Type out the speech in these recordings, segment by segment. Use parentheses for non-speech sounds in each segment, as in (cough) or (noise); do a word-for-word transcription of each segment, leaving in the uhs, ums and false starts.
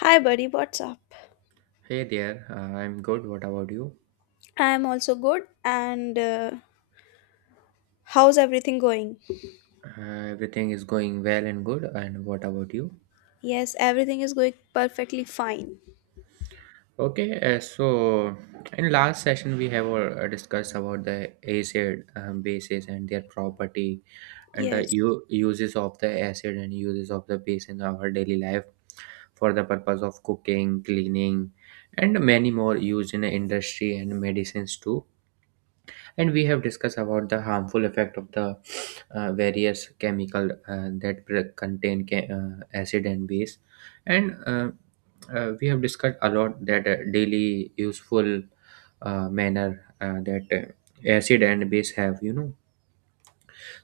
Hi, buddy, what's up? Hey there, uh, I'm good. What about you? I'm also good, and uh, how's everything going? Uh, everything is going well and good. And what about you? Yes, everything is going perfectly fine. Okay, uh, so in last session we have uh, discussed about the acid um, bases and their property and the Yes, u- uses of the acid and uses of the base in our daily life for the purpose of cooking, cleaning, and many more used in the industry and medicines too. And we have discussed about the harmful effect of the uh, various chemical uh, that pre- contain ca- uh, acid and base and uh, uh, we have discussed a lot that uh, daily useful uh, manner uh, that uh, acid and base have you know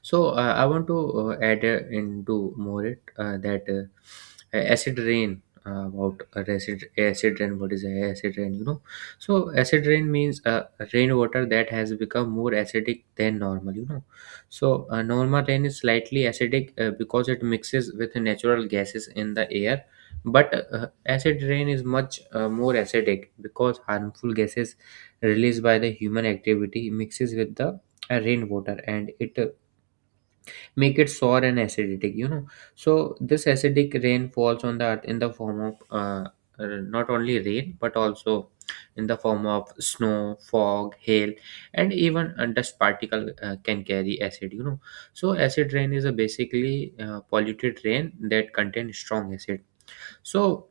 So uh, I want to uh, add uh, into more it uh, that uh, acid rain uh, about acid acid rain. What is acid rain? You know, so acid rain means uh, rainwater that has become more acidic than normal. You know, so uh, normal rain is slightly acidic uh, because it mixes with natural gases in the air. But uh, acid rain is much uh, more acidic because harmful gases released by the human activity mixes with the uh, rainwater and it uh, make it sour and acidic you know So this acidic rain falls on the earth in the form of uh, uh, not only rain but also in the form of snow, fog, hail, and even uh, dust particle uh, can carry acid you know So acid rain is a basically uh, polluted rain that contains strong acid. So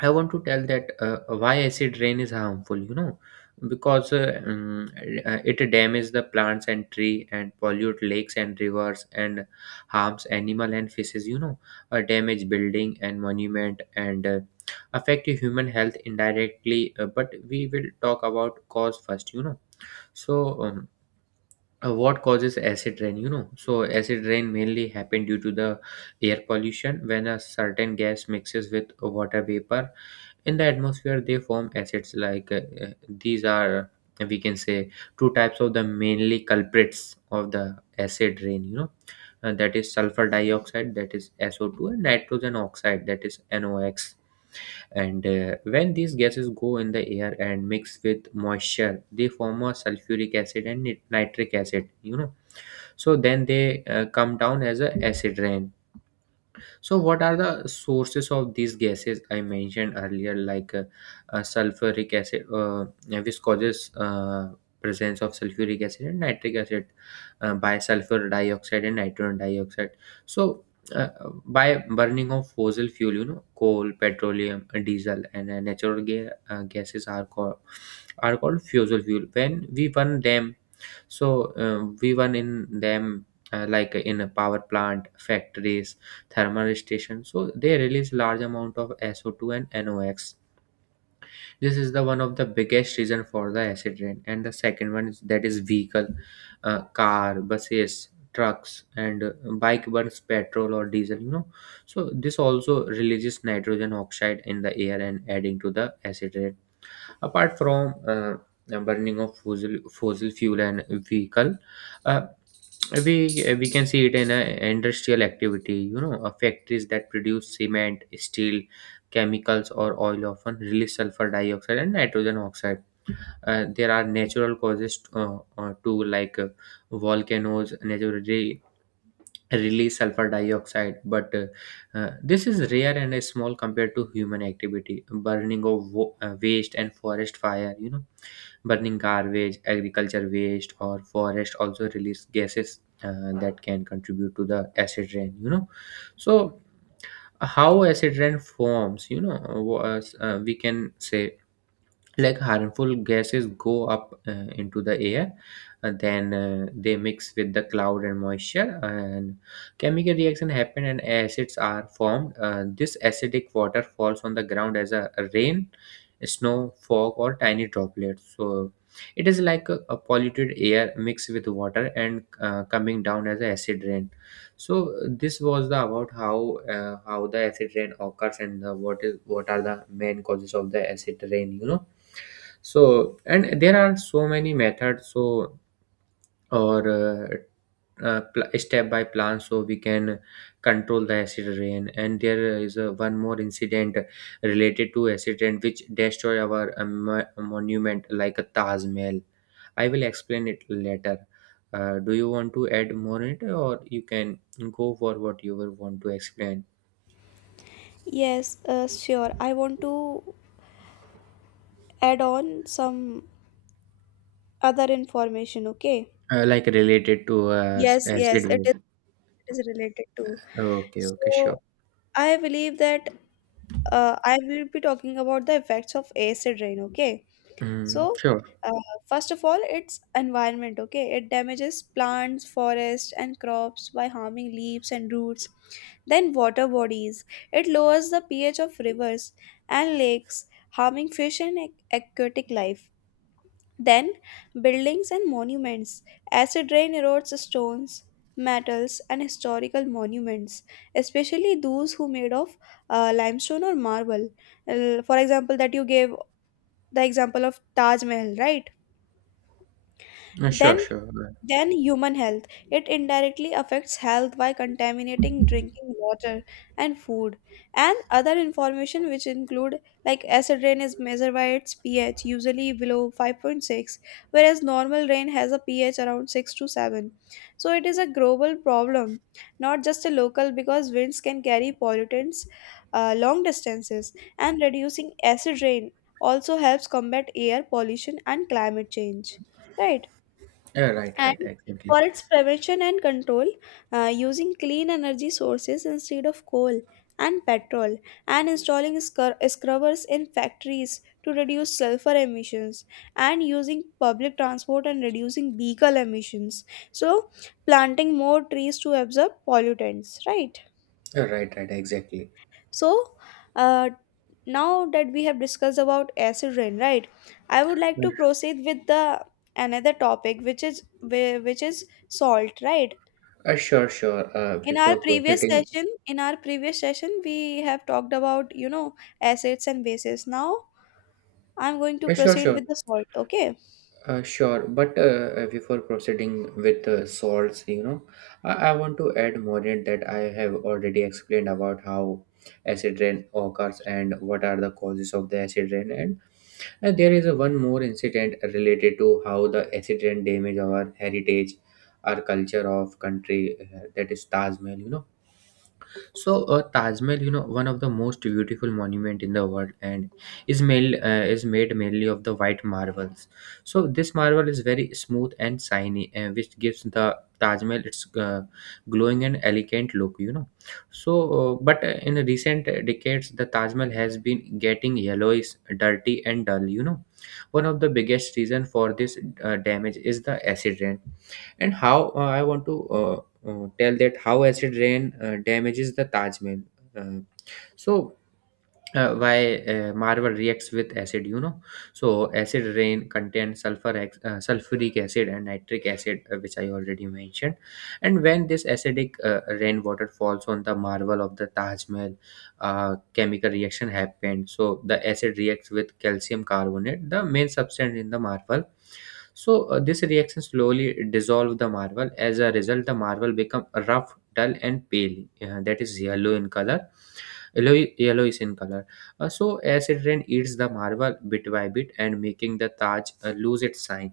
I want to tell that uh, why acid rain is harmful, you know, because uh, um, uh, it damages the plants and tree and pollute lakes and rivers and harms animal and fishes, you know, uh, damage building and monument and uh, affect human health indirectly. Uh, but we will talk about cause first, you know. So um, uh, what causes acid rain, you know? So acid rain mainly happen due to the air pollution. When a certain gas mixes with water vapor in the atmosphere, they form acids, like uh, uh, these are uh, we can say two types of the mainly culprits of the acid rain, you know. Uh, that is sulfur dioxide, that is S O two, and nitrogen oxide, that is nox. And uh, when these gases go in the air and mix with moisture, they form a sulfuric acid and nit- nitric acid, you know. So then they uh, come down as a acid rain. So, what are the sources of these gases I mentioned earlier, like uh, uh, sulfuric acid, uh, which causes uh, presence of sulfuric acid and nitric acid, uh, by sulfur dioxide and nitrogen dioxide. So, uh, by burning of fossil fuel, you know, coal, petroleum, diesel, and uh, natural ga- uh, gases are called are called fossil fuel. When we burn them, so um, we were in them, uh, like in a power plant, factories, thermal station. So they release large amount of S O two and NOx. This is the one of the biggest reason for the acid rain. And the second one is that is vehicle, uh, car, buses, trucks, and uh, bike burns petrol or diesel. You know, so this also releases nitrogen oxide in the air and adding to the acid rain. Apart from uh, burning of fossil fossil fuel and vehicle. Uh, we uh, we can see it in a industrial activity, you know. Uh, factories that produce cement, steel, chemicals or oil often release sulfur dioxide and nitrogen oxide. Uh, there are natural causes uh, uh, to, like uh, volcanoes naturally release sulfur dioxide, but uh, uh, this is rare and is small compared to human activity, burning of wo- uh, waste and forest fire, you know. Burning garbage, agriculture waste, or forest also release gases uh, that can contribute to the acid rain. You know, so how acid rain forms? You know, was uh, we can say like harmful gases go up uh, into the air, uh, then uh, they mix with the cloud and moisture and chemical reaction happen and acids are formed. Uh, this acidic water falls on the ground as a rain, snow, fog or tiny droplets. So it is like a, a polluted air mixed with water and uh, coming down as a acid rain. So uh, this was the about how uh, how the acid rain occurs and uh, what is what are the main causes of the acid rain, you know. So and there are so many methods, so or uh, uh, pl- step by plan so we can control the acid rain. And there is a, one more incident related to acid rain which destroy our uh, mo- monument like a Taj Mahal. I will explain it later. Uh, do you want to add more in it or you can go for what you will want to explain? yes, uh, sure. I want to add on some other information, okay? Uh, like related to uh, Yes, yes, acid it is, waves. it is related to. Okay, okay, So, sure. I believe that uh, I will be talking about the effects of acid rain, okay? Mm, So, sure. uh, first of all, it's environment, okay? It damages plants, forests, and crops by harming leaves and roots. Then, water bodies. It lowers the pH of rivers and lakes, harming fish and ac- aquatic life. Then, buildings and monuments. Acid rain erodes stones, metals, and historical monuments, especially those who made of uh, limestone or marble. Uh, for example, that you gave the example of Taj Mahal, right? Uh, sure, Then sure. then human health. It indirectly affects health by contaminating drinking water and food, and other information which include like acid rain is measured by its pH, usually below five point six, whereas normal rain has a pH around six to seven. So it is a global problem, not just a local, because winds can carry pollutants uh, long distances, and reducing acid rain also helps combat air pollution and climate change. Right? Yeah, right, And right, exactly. for its prevention and control, uh, using clean energy sources instead of coal and petrol, and installing scr- scrubbers in factories to reduce sulfur emissions, and using public transport and reducing vehicle emissions. So, planting more trees to absorb pollutants, right? Yeah, right, right, exactly. So, uh, now that we have discussed about acid rain, right? I would like to proceed with the another topic, which is whi- which is salt, right? Uh, sure, sure. Uh, in our before previous proceeding, session in our previous session we have talked about, you know, assets and bases. Now I'm going to uh, sure, proceed sure, with the salt, okay uh, sure. But uh, uh, before proceeding with uh, salts, you know, I, I want to add more in that. I have already explained about how acid rain occurs and what are the causes of the acid rain. And, and there is a one more incident related to how the acid rain damage our heritage, our culture of country, uh, that is Taj Mahal, you know. So, uh, Taj Mahal, you know, one of the most beautiful monument in the world, and is made uh, is made mainly of the white marbles. So, this marble is very smooth and shiny, uh, which gives the Taj Mahal its uh, glowing and elegant look. You know, so uh, but uh, in recent decades, the Taj Mahal has been getting yellowish, dirty, and dull. You know, one of the biggest reason for this uh, damage is the accident. And how uh, I want to uh, uh, tell that how acid rain uh, damages the Taj Mahal. Uh, so uh, why uh, marble reacts with acid, you know. So acid rain contains sulfur ex- uh, sulfuric acid and nitric acid, uh, which I already mentioned. And when this acidic uh, rainwater falls on the marble of the Taj Mahal, uh, chemical reaction happened. So the acid reacts with calcium carbonate, the main substance in the marble. So uh, this reaction slowly dissolve the marble. As a result, the marble become rough, dull, and pale. Uh, that is yellow in color. Yellow, yellowish in color. Uh, so acid rain eats the marble bit by bit and making the Taj uh, lose its shine.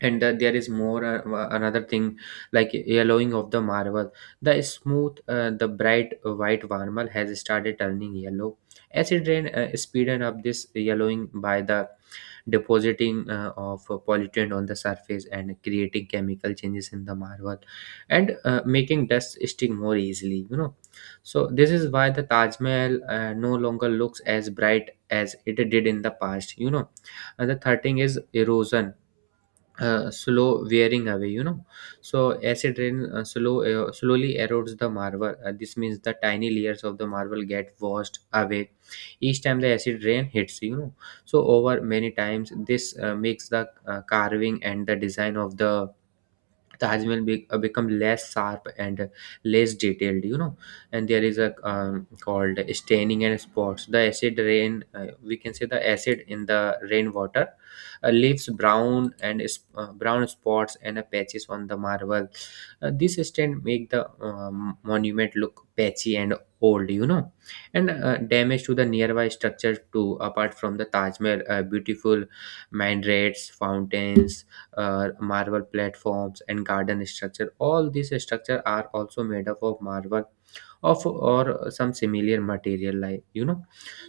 And uh, there is more uh, uh, another thing like yellowing of the marble. The smooth, uh, the bright white marble has started turning yellow. Acid rain uh, speeded up this yellowing by the depositing uh, of uh, pollutant on the surface and creating chemical changes in the marble and uh, making dust stick more easily, you know. So this is why the Taj Mahal uh, no longer looks as bright as it did in the past, you know. And the third thing is erosion, uh, slow wearing away, you know. So acid rain uh, slow uh, slowly erodes the marble. Uh, this means the tiny layers of the marble get washed away each time the acid rain hits, you know. So over many times this uh, makes the uh, carving and the design of the the has been be- uh, become less sharp and uh, less detailed, you know. And there is a um, called staining and spots. The acid rain, uh, we can say the acid in the rainwater uh, leaves brown and is- uh, brown spots and uh, patches on the marble. Uh, this stain make the um, monument look patchy and old, you know. And uh, damage to the nearby structures too. Apart from the Taj Mahal, uh, beautiful minarets, fountains, uh, marble platforms and garden structure, all these structure are also made up of marble of or some similar material, like, you know.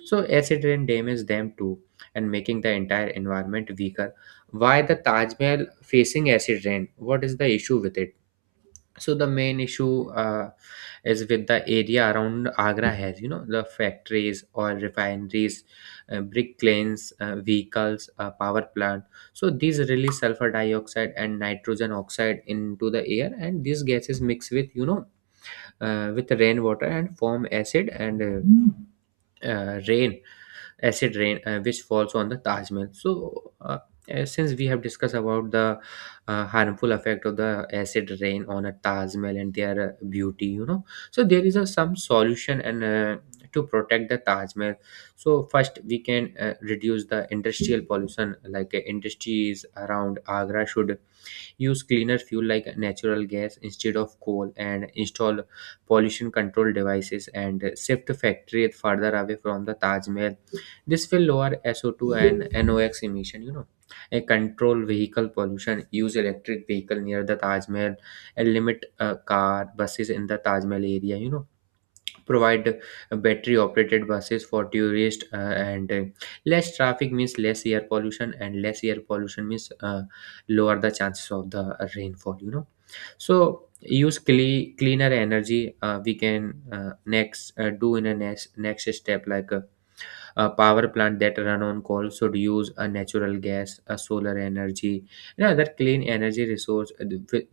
So acid rain damages them too and making the entire environment weaker. Why the Taj Mahal facing acid rain, what is the issue with it? So the main issue uh, is with the area around Agra has, you know, the factories, oil refineries, uh, brick kilns, uh, vehicles, uh, power plant. So these release sulfur dioxide and nitrogen oxide into the air, and these gases mix with, you know, uh, with rainwater and form acid and uh, uh, rain acid rain, uh, which falls on the Taj Mahal. So, uh, uh, since we have discussed about the uh, harmful effect of the acid rain on a Taj Mahal and their uh, beauty, you know, so there is a, some solution and uh, to protect the Taj Mahal. So first, we can uh, reduce the industrial pollution, like uh, industries around Agra should use cleaner fuel like natural gas instead of coal, and install pollution control devices and shift factory further away from the Taj Mahal. This will lower S O two and NOx emission, you know. A control vehicle pollution, use electric vehicle near the Taj Mahal, and limit uh, car, buses in the Taj Mahal area, you know provide battery operated buses for tourists, uh, and uh, less traffic means less air pollution, and less air pollution means uh, lower the chances of the rainfall you know so use cle- cleaner energy. Uh, we can, uh, next, uh, do in a next next step, like a, a power plant that run on coal should use a natural gas, a solar energy and other clean energy resource. Uh, th-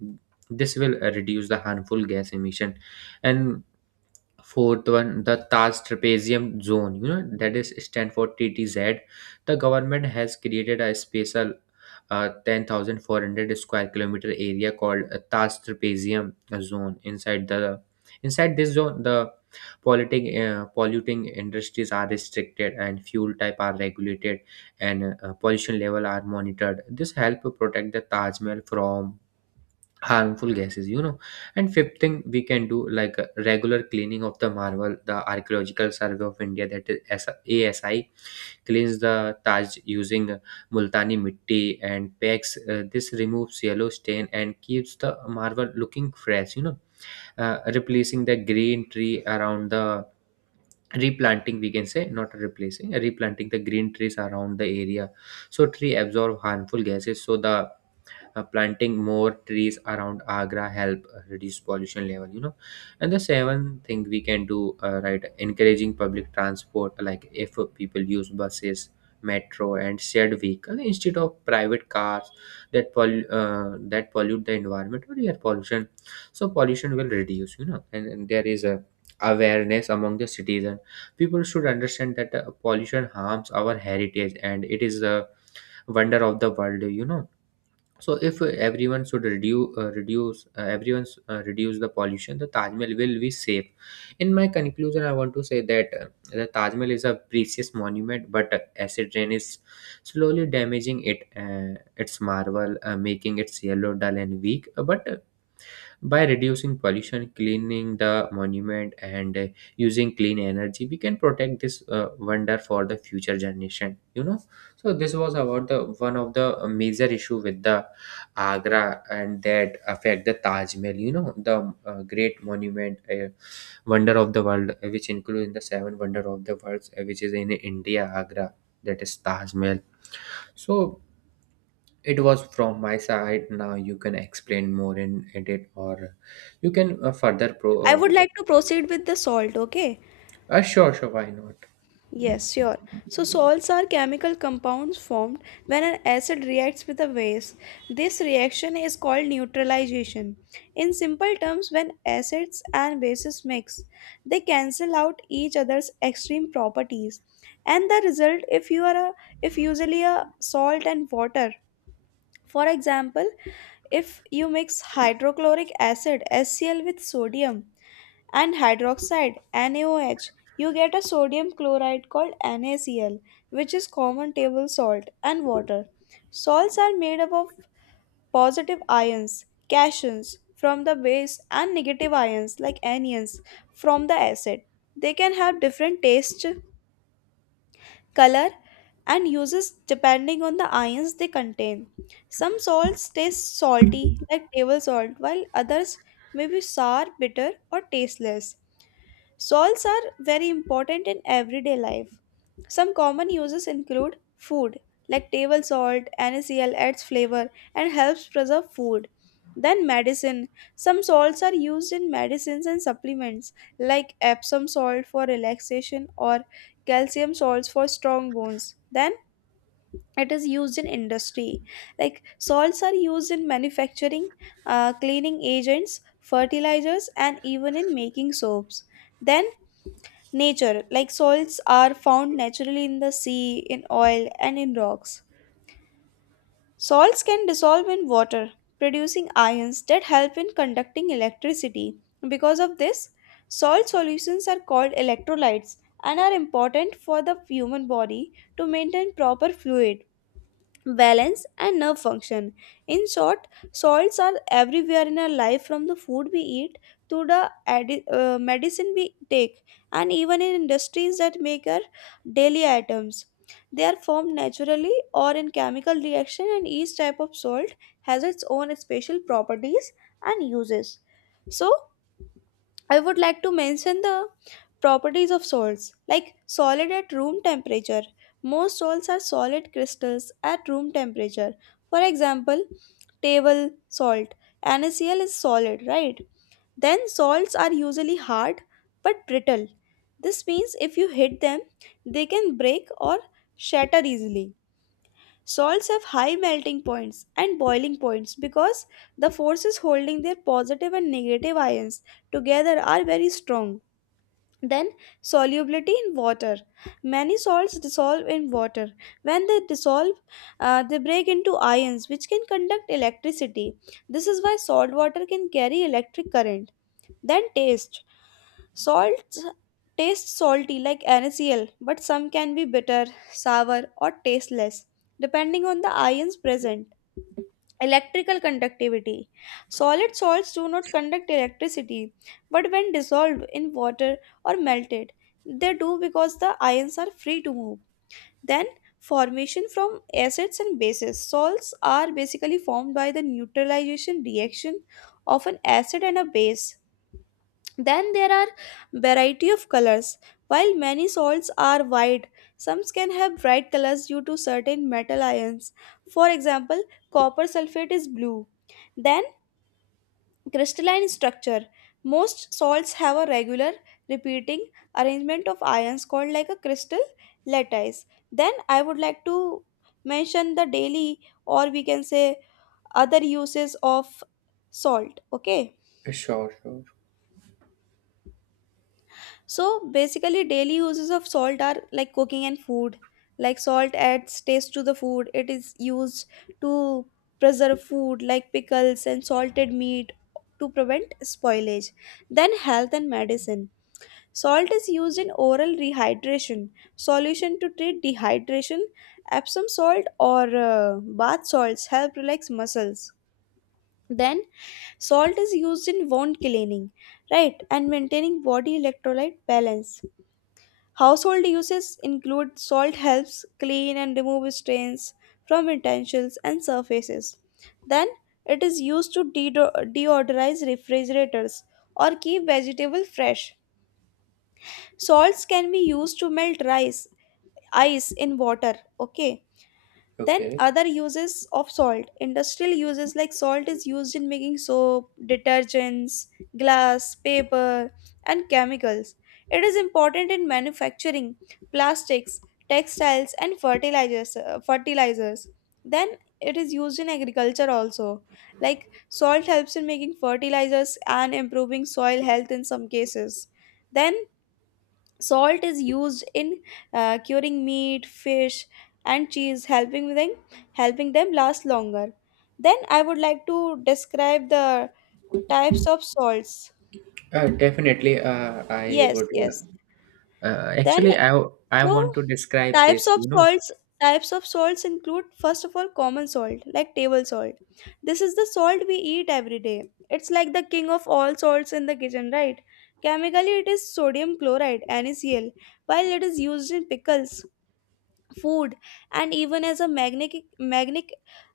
this will uh, reduce the harmful gas emission. And fourth one, the Taj Trapezium Zone, you know, that is stand for T T Z. The government has created a special uh, ten thousand four hundred square kilometer area called uh, Taj Trapezium Zone. Inside the inside this zone, the polluting uh, polluting industries are restricted and fuel type are regulated, and uh, pollution level are monitored. This help protect the Taj Mahal from harmful gases you know And fifth thing we can do, like a regular cleaning of the marble. The Archaeological Survey of India, that is S- ASI, cleans the Taj using multani mitti and packs uh, This removes yellow stain and keeps the marble looking fresh you know uh, Replacing the green tree around the, replanting we can say, not replacing, uh, replanting the green trees around the area. So tree absorb harmful gases, so the uh, planting more trees around Agra help uh, reduce pollution level you know And the seventh thing we can do, uh, right, encouraging public transport, like if uh, people use buses, metro and shared vehicle instead of private cars that pollu- uh, that pollute the environment, or air pollution. So pollution will reduce you know and, and there is a awareness among the citizen. People should understand that uh, pollution harms our heritage, and it is a wonder of the world you know So if uh, everyone should reduce, uh, reduce uh, everyone's uh, reduce the pollution, the Taj Mahal will be safe. In my conclusion, I want to say that, uh, the Taj Mahal is a precious monument, but uh, acid rain is slowly damaging it, uh, its marvel, uh, making its yellow, dull, and weak. Uh, But uh, by reducing pollution, cleaning the monument, and uh, using clean energy, we can protect this uh, wonder for the future generation. You know, so this was about the one of the major issue with the Agra and that affect the Taj Mahal. You know, the uh, great monument, uh, wonder of the world, uh, which include in the seven wonder of the world, uh, which is in India, Agra. That is Taj Mahal. So it was from my side. Now you can explain more in edit, or you can uh, further I would pro. like to proceed with the salt okay Uh, uh, sure, sure. Why not? Yes, sure. So salts are chemical compounds formed when an acid reacts with a base. This reaction is called neutralization. In simple terms, when acids and bases mix, they cancel out each other's extreme properties. And the result, if you are a if usually, a salt and water. For example, if you mix hydrochloric acid HCl with sodium, and hydroxide NaOH. You get a sodium chloride called NaCl, which is common table salt, and water. Salts are made up of positive ions, cations from the base, and negative ions like anions from the acid. They can have different taste, color, and uses depending on the ions they contain. Some salts taste salty like table salt while others may be sour, bitter, or tasteless. Salts are very important in everyday life. Some common uses include food, like table salt, NaCl adds flavor and helps preserve food. Then medicine. Some salts are used in medicines and supplements, like Epsom salt for relaxation, or calcium salts for strong bones. Then it is used in industry, like salts are used in manufacturing, uh, cleaning agents, fertilizers, and even in making soaps. Then nature, like salts, are found naturally in the sea, in oil, and in rocks. Salts can dissolve in water, producing ions that help in conducting electricity. Because of this, salt solutions are called electrolytes and are important for the human body to maintain proper fluid balance and nerve function. In short, salts are everywhere in our life, from the food we eat to the adi- uh, medicine we take, and even in industries that make our daily items. They are formed naturally or in chemical reaction, and each type of salt has its own special properties and uses. So I would like to mention the properties of salts, like solid at room temperature. Most salts are solid crystals at room temperature. For example, table salt. NaCl is solid, right? Then salts are usually hard but brittle. This means if you hit them, they can break or shatter easily. Salts have high melting points and boiling points because the forces holding their positive and negative ions together are very strong. Then, solubility in water. Many salts dissolve in water. When they dissolve, uh, they break into ions, which can conduct electricity. This is why salt water can carry electric current. Then, taste. Salts taste salty like NaCl, but some can be bitter, sour, or tasteless, depending on the ions present. Electrical conductivity: solid salts do not conduct electricity, but when dissolved in water or melted. They do because the ions are free to move. Then formation from acids and bases. Salts are basically formed by the neutralization reaction of an acid and a base. Then there are variety of colors. While many salts are white, some can have bright colors due to certain metal ions. For example, copper sulfate is blue. Then crystalline structure. Most salts have a regular repeating arrangement of ions called like a crystal lattice. Then I would like to mention the daily, or we can say other uses of salt. Okay. Uh, Sure, sure. So basically daily uses of salt are like cooking and food. Like salt adds taste to the food. It is used to preserve food like pickles and salted meat to prevent spoilage. Then health and medicine. Salt is used in oral rehydration solution to treat dehydration. Epsom salt or uh, bath salts help relax muscles. Then salt is used in wound cleaning, right, and maintaining body electrolyte balance. Household uses include salt helps clean and remove stains from utensils and surfaces. Then it is used to deo- deodorize refrigerators or keep vegetable fresh. Salts can be used to melt rice ice in water, okay? Then Okay. other uses of salt, industrial uses, like salt is used in making soap, detergents, glass, paper, and chemicals. It is important in manufacturing plastics, textiles, and fertilizers uh, fertilizers. Then it is used in agriculture also, like salt helps in making fertilizers and improving soil health in some cases. Then salt is used in uh, curing meat, fish, and cheese, helping them helping them last longer. Then I would like to describe the types of salts. Uh, definitely. Uh, I Yes, would. yes. Uh, Then Actually, I I so want to describe types this. of You know. salts types of salts include, first of all, common salt like table salt. This is the salt we eat every day. It's like the king of all salts in the kitchen, right? Chemically it is sodium chloride, NaCl, while it is used in pickles, food, and even as a magnetic magnetic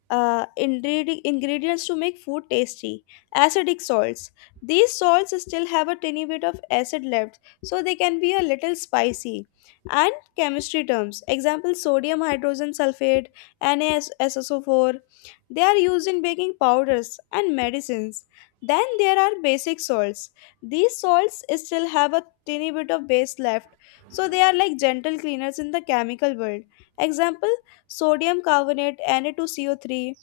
uh, ingredi- ingredients to make food tasty. Acidic salts: these salts still have a tiny bit of acid left, so they can be a little spicy and chemistry terms. Example: sodium hydrogen sulfate, N a S S O four. They are used in baking powders and medicines. Then there are basic salts. These salts still have a tiny bit of base left, so they are like gentle cleaners in the chemical world. Example: sodium carbonate, Na2CO3,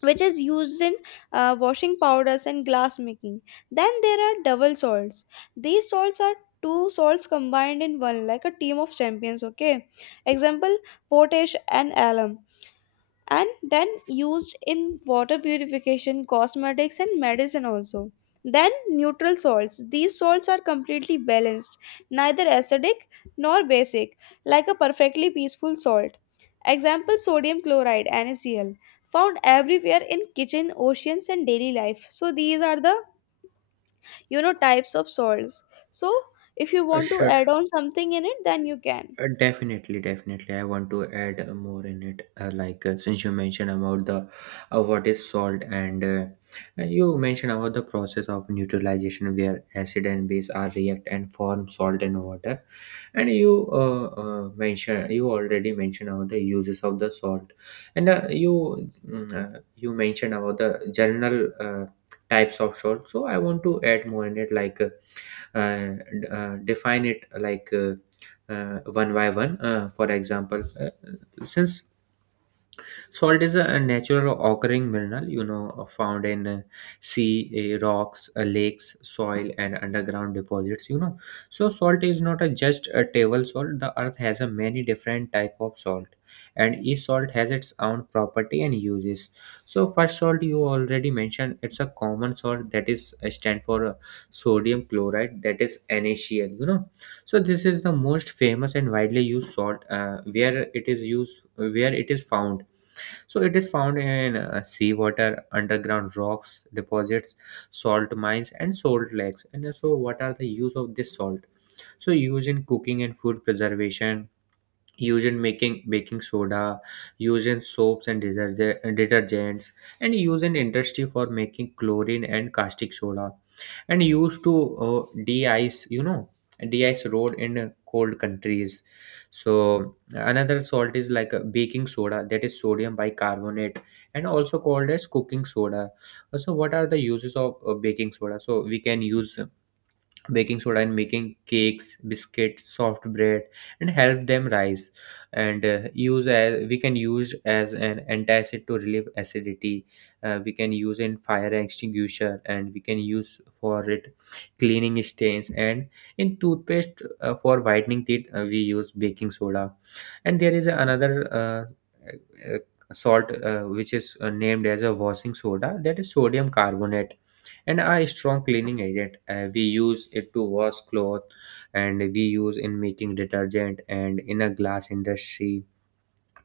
which is used in uh, washing powders and glass making. Then there are double salts. These salts are two salts combined in one, like a team of champions, okay? Example: potash and alum, and then used in water purification, cosmetics, and medicine also. Then neutral salts. These salts are completely balanced, neither acidic nor basic, like a perfectly peaceful salt. Example sodium chloride, NaCl, found everywhere in kitchen, oceans, and daily life. So these are the, you know, types of salts. So if you Uh, want to sure, add on something in it, then you can. Uh, Definitely, definitely. I want to add uh, more in it. Uh, like uh, since you mentioned about the, uh, what is salt, and uh, uh, you mentioned about the process of neutralization where acid and base are react and form salt and water. And you uh, uh, mentioned you already mentioned about the uses of the salt, and uh, you mm, uh, you mentioned about the general uh, types of salt. So I want to add more in it, like. uh, uh, d- uh, Define it like uh, uh, one by one. Uh, for example, uh, since salt is a natural occurring mineral, you know, found in uh, sea, uh, rocks, uh, lakes, soil, and underground deposits. You know, so salt is not a just a table salt. The earth has a many different type of salt, and each salt has its own property and uses. So first salt you already mentioned, it's a common salt that is uh, stand for uh, sodium chloride, that is NaCl. You know, so this is the most famous and widely used salt, uh, where it is used, where it is found, so it is found in uh, seawater, underground rocks deposits, salt mines, and salt lakes. And so, what are the use of this salt? So, used in cooking and food preservation, used in making baking soda, used in soaps and deterge- detergents, and used in industry for making chlorine and caustic soda, and used to uh, de-ice you know de-ice road in uh, cold countries. So another salt is like a baking soda, that is sodium bicarbonate, and also called as cooking soda. So what are the uses of uh, baking soda? So we can use baking soda in making cakes, biscuit, soft bread, and help them rise. And uh, use as we can use as an antacid to relieve acidity. Uh, we can use in fire extinguisher, and we can use for it cleaning stains, and in toothpaste, uh, for whitening teeth, uh, we use baking soda. And there is another uh, uh, salt, uh, which is uh, named as a washing soda, that is sodium carbonate and a strong cleaning agent. Uh, we use it to wash cloth, and we use in making detergent and in a glass industry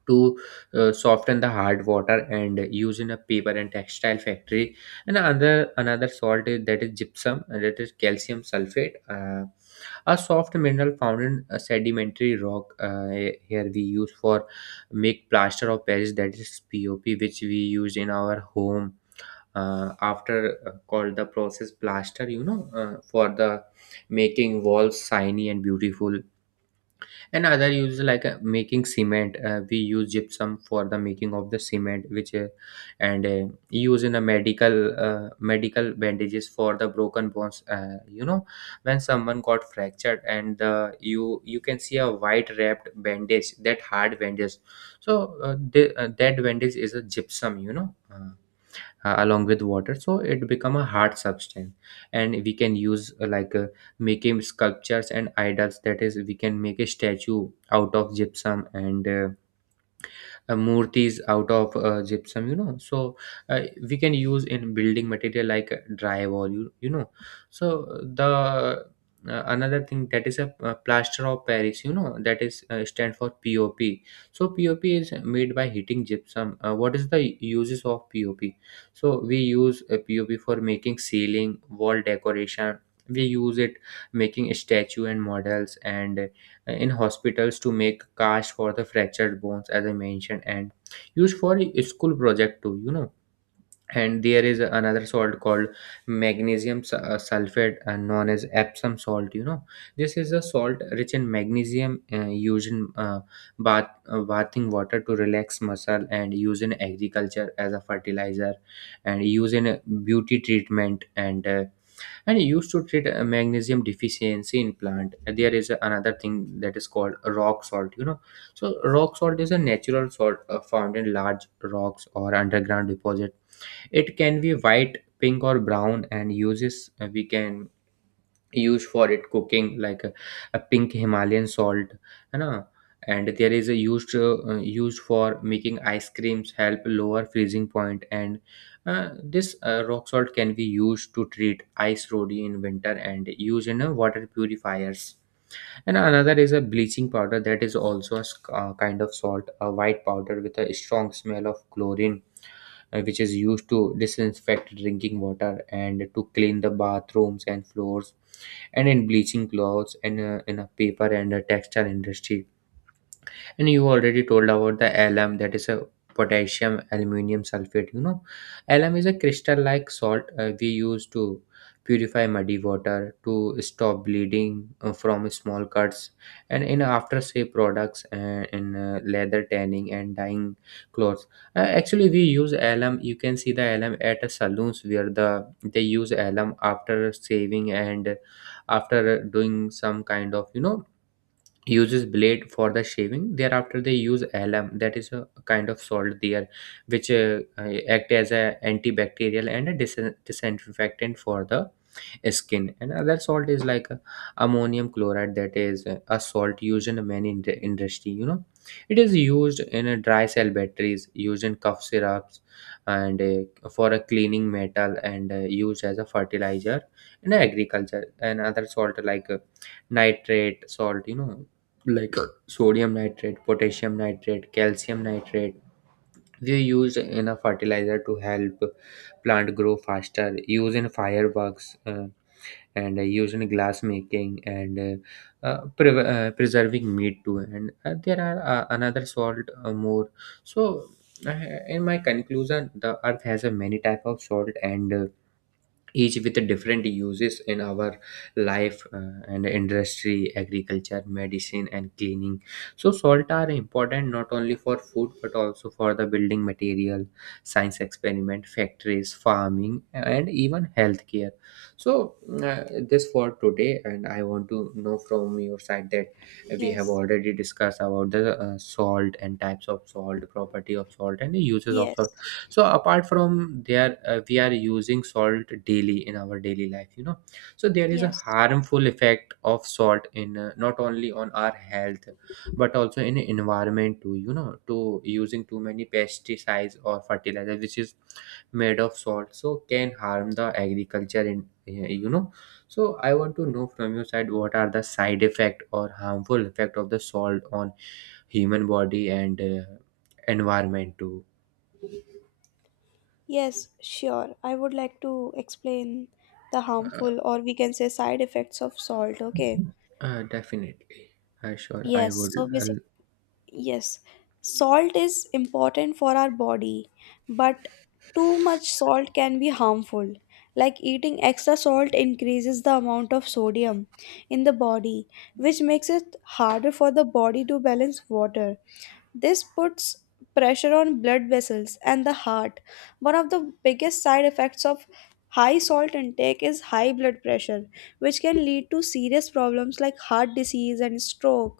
to uh, soften the hard water, and use in a paper and textile factory. And another another salt is, that is gypsum, and that is calcium sulfate. Uh, a soft mineral found in a sedimentary rock. Uh, here we use for make plaster of paris, that is pop, which we use in our home, uh, after uh, called the process plaster, you know uh, for the making walls shiny and beautiful. And other uses like uh, making cement, uh, we use gypsum for the making of the cement, which uh, and uh, use in a medical uh, medical bandages for the broken bones. Uh, you know when someone got fractured, and uh, you you can see a white wrapped bandage, that hard bandage, so uh, the, uh, that bandage is a gypsum, you know uh, uh, along with water, so it become a hard substance. And we can use, uh, like uh, making sculptures and idols, that is we can make a statue out of gypsum, and uh, uh, murtis out of uh, gypsum. You know so uh, we can use in building material, like uh, drywall. you, you know so the uh, Another thing that is a, uh, plaster of paris, you know that is uh, stand for pop. So pop is made by heating gypsum. Uh, what is the uses of pop? So we use a pop for making ceiling wall decoration, we use it making statue and models, and in hospitals to make cast for the fractured bones, as I mentioned, and used for school project too. You know and there is another salt called magnesium su- uh, sulfate, uh, known as Epsom salt. You know this is a salt rich in magnesium, uh, used in uh, bath uh, bathing water to relax muscle, and used in agriculture as a fertilizer, and used in uh, beauty treatment, and uh, and used to treat a magnesium deficiency in plant. And there is another thing that is called rock salt. You know so rock salt is a natural salt, uh, found in large rocks or underground deposit. It can be white, pink or brown, and uses, uh, we can used for it cooking, like a, a pink Himalayan salt, है ना. And there is a used uh, uh, used for making ice creams, help lower freezing point. And uh, this uh, rock salt can be used to treat ice road in winter, and used in uh, water purifiers. And another is a bleaching powder, that is also a s- uh, kind of salt, a white powder with a strong smell of chlorine, uh, which is used to disinfect drinking water, and to clean the bathrooms and floors, and in bleaching clothes, and uh, in a paper and a textile industry. And you already told about the alum, that is a potassium aluminum sulfate. You know alum is a crystal like salt, uh, we use to purify muddy water, to stop bleeding uh, from small cuts, and in aftershave products, and in uh, leather tanning and dyeing clothes. Uh, actually we use alum, you can see the alum at a saloons where the they use alum after shaving, and after doing some kind of, you know uses blade for the shaving, thereafter they use alum, that is a kind of salt there, which uh, uh, act as a antibacterial and a dis- disinfectant for the skin. And other salt is like a ammonium chloride, that is a a salt used in many ind- industry. You know. It is used in a dry cell batteries, used in cough syrups and uh, for a cleaning metal and uh, used as a fertilizer in agriculture. And other salt like uh, nitrate salt, you know, like uh, sodium nitrate, potassium nitrate, calcium nitrate. They are used in a fertilizer to help plant grow faster. Used in fireworks, uh, and uh, used in glass making and uh, uh, pre- uh, preserving meat too and uh, there are uh, another salt uh, more so uh, in my conclusion the earth has a many type of salt and uh, each with different uses in our life uh, and industry, agriculture, medicine, and cleaning. So salt are important not only for food but also for the building material, science experiment, factories, farming, and even healthcare. so uh, this for today and I want to know from your side that we have Yes. already discussed about the uh, salt and types of salt, property of salt, and the uses of salt. Yes. So apart from there, uh, we are using salt daily in our daily life, you know. So there is a Yes. harmful effect of salt in uh, not only on our health but also in environment too, you know, to using too many pesticides or fertilizer which is made of salt so can harm the agriculture in eh, you know. So I want to know from your side what are the side effect or harmful effect of the salt on human body and uh, environment too. Yes, sure. I would like to explain the harmful, or we can say side effects of salt, okay? Uh, definitely. Uh, sure, I Yes, would. so basically, Uh, yes. Salt is important for our body, but too much salt can be harmful. Like eating extra salt increases the amount of sodium in the body, which makes it harder for the body to balance water. This puts pressure on blood vessels and the heart. One of the biggest side effects of high salt intake is high blood pressure, which can lead to serious problems like heart disease and stroke.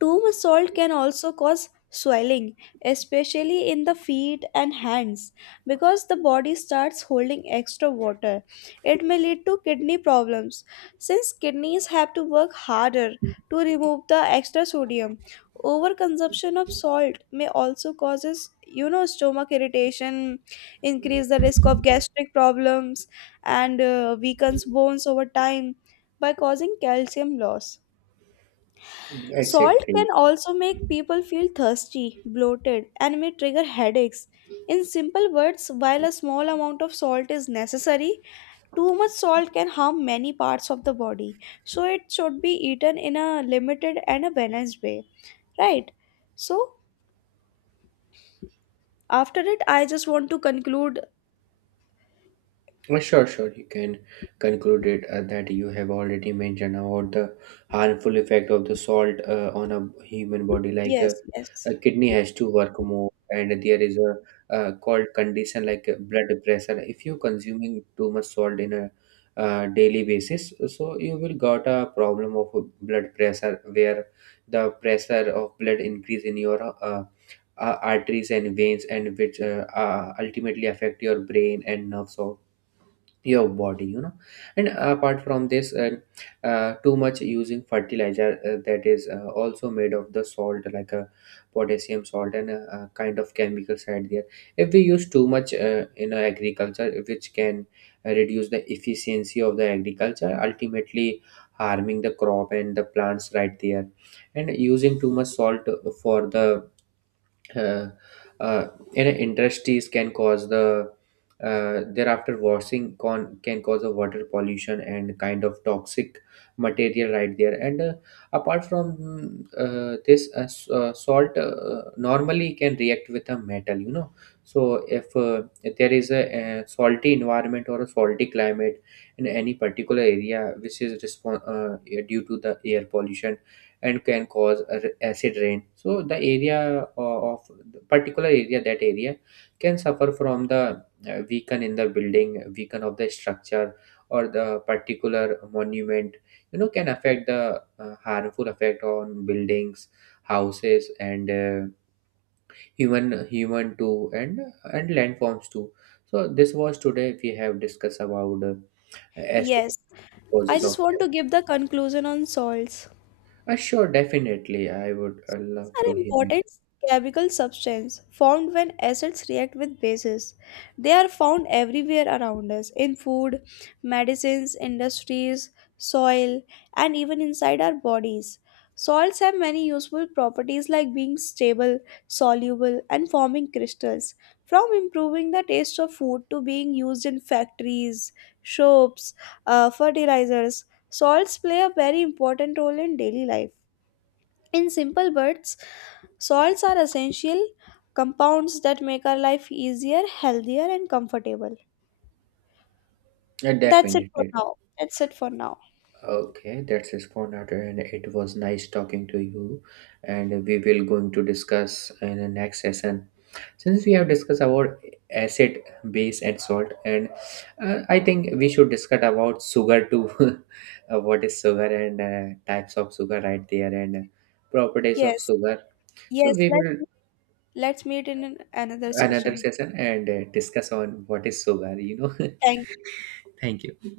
Too much salt can also cause swelling, especially in the feet and hands, because the body starts holding extra water. It may lead to kidney problems, since kidneys have to work harder to remove the extra sodium. Overconsumption of salt may also causes, you know, stomach irritation, increase the risk of gastric problems, and uh, weakens bones over time by causing calcium loss. Salt can Exactly. also make people feel thirsty, bloated, and may trigger headaches. In simple words, while a small amount of salt is necessary, too much salt can harm many parts of the body. So it should be eaten in a limited and a balanced way, right? So after it, I just want to conclude. Uh, Sure, sure. You can conclude it uh, that you have already mentioned about the harmful effect of the salt uh, on a human body. Like uh, Yes, yes, a kidney has to work more, and there is a uh, called condition like uh, blood pressure. If you consuming too much salt in a uh, daily basis, so you will got a problem of blood pressure where the pressure of blood increase in your uh, uh, arteries and veins, and which uh, uh, ultimately affect your brain and nerves of your body, you know. And apart from this, uh, uh, too much using fertilizer uh, that is uh, also made of the salt, like a potassium salt and a, a kind of chemicals right there. If we use too much uh, in our agriculture, which can uh, reduce the efficiency of the agriculture, ultimately harming the crop and the plants right there. And using too much salt for the uh, uh, in industries can cause the uh, thereafter washing con- can cause a water pollution and kind of toxic material right there. And uh, apart from uh, this uh, s- uh, salt uh, normally can react with a metal, you know. So if, uh, if there is a, uh salty environment or a salty climate in any particular area which is respon- uh, due to the air pollution and can cause a r- acid rain. So the area o- of the particular area, that area can suffer from the uh, weaken in the building, weaken of the structure or the particular monument, you know. Can affect the uh, harmful effect on buildings, houses, and uh, human human too, and and landforms too. So this was today we have discussed about uh, acid, yes. I causes of just want death. to give the conclusion on salts. Uh, sure, definitely, I would uh, Acids love to are hear. important chemical substance formed when acids react with bases. They are found everywhere around us, in food, medicines, industries, soil, and even inside our bodies. Soils have many useful properties like being stable, soluble, and forming crystals. From improving the taste of food to being used in factories, soaps, uh, fertilizers, soils play a very important role in daily life. In simple words, salts are essential compounds that make our life easier, healthier, and comfortable. Yeah, That's it for definitely. now. That's it for now. Okay, that's it for now, and it was nice talking to you. And we will going to discuss in the next session. Since we have discussed about acid, base, and salt, and uh, I think we should discuss about sugar too. (laughs) Uh, what is sugar and uh, types of sugar right there and properties of Yes, sugar. So yes. we Let's will Let's meet in an- another another session. session and uh, discuss on what is sugar. You know. (laughs) Thank Thank you.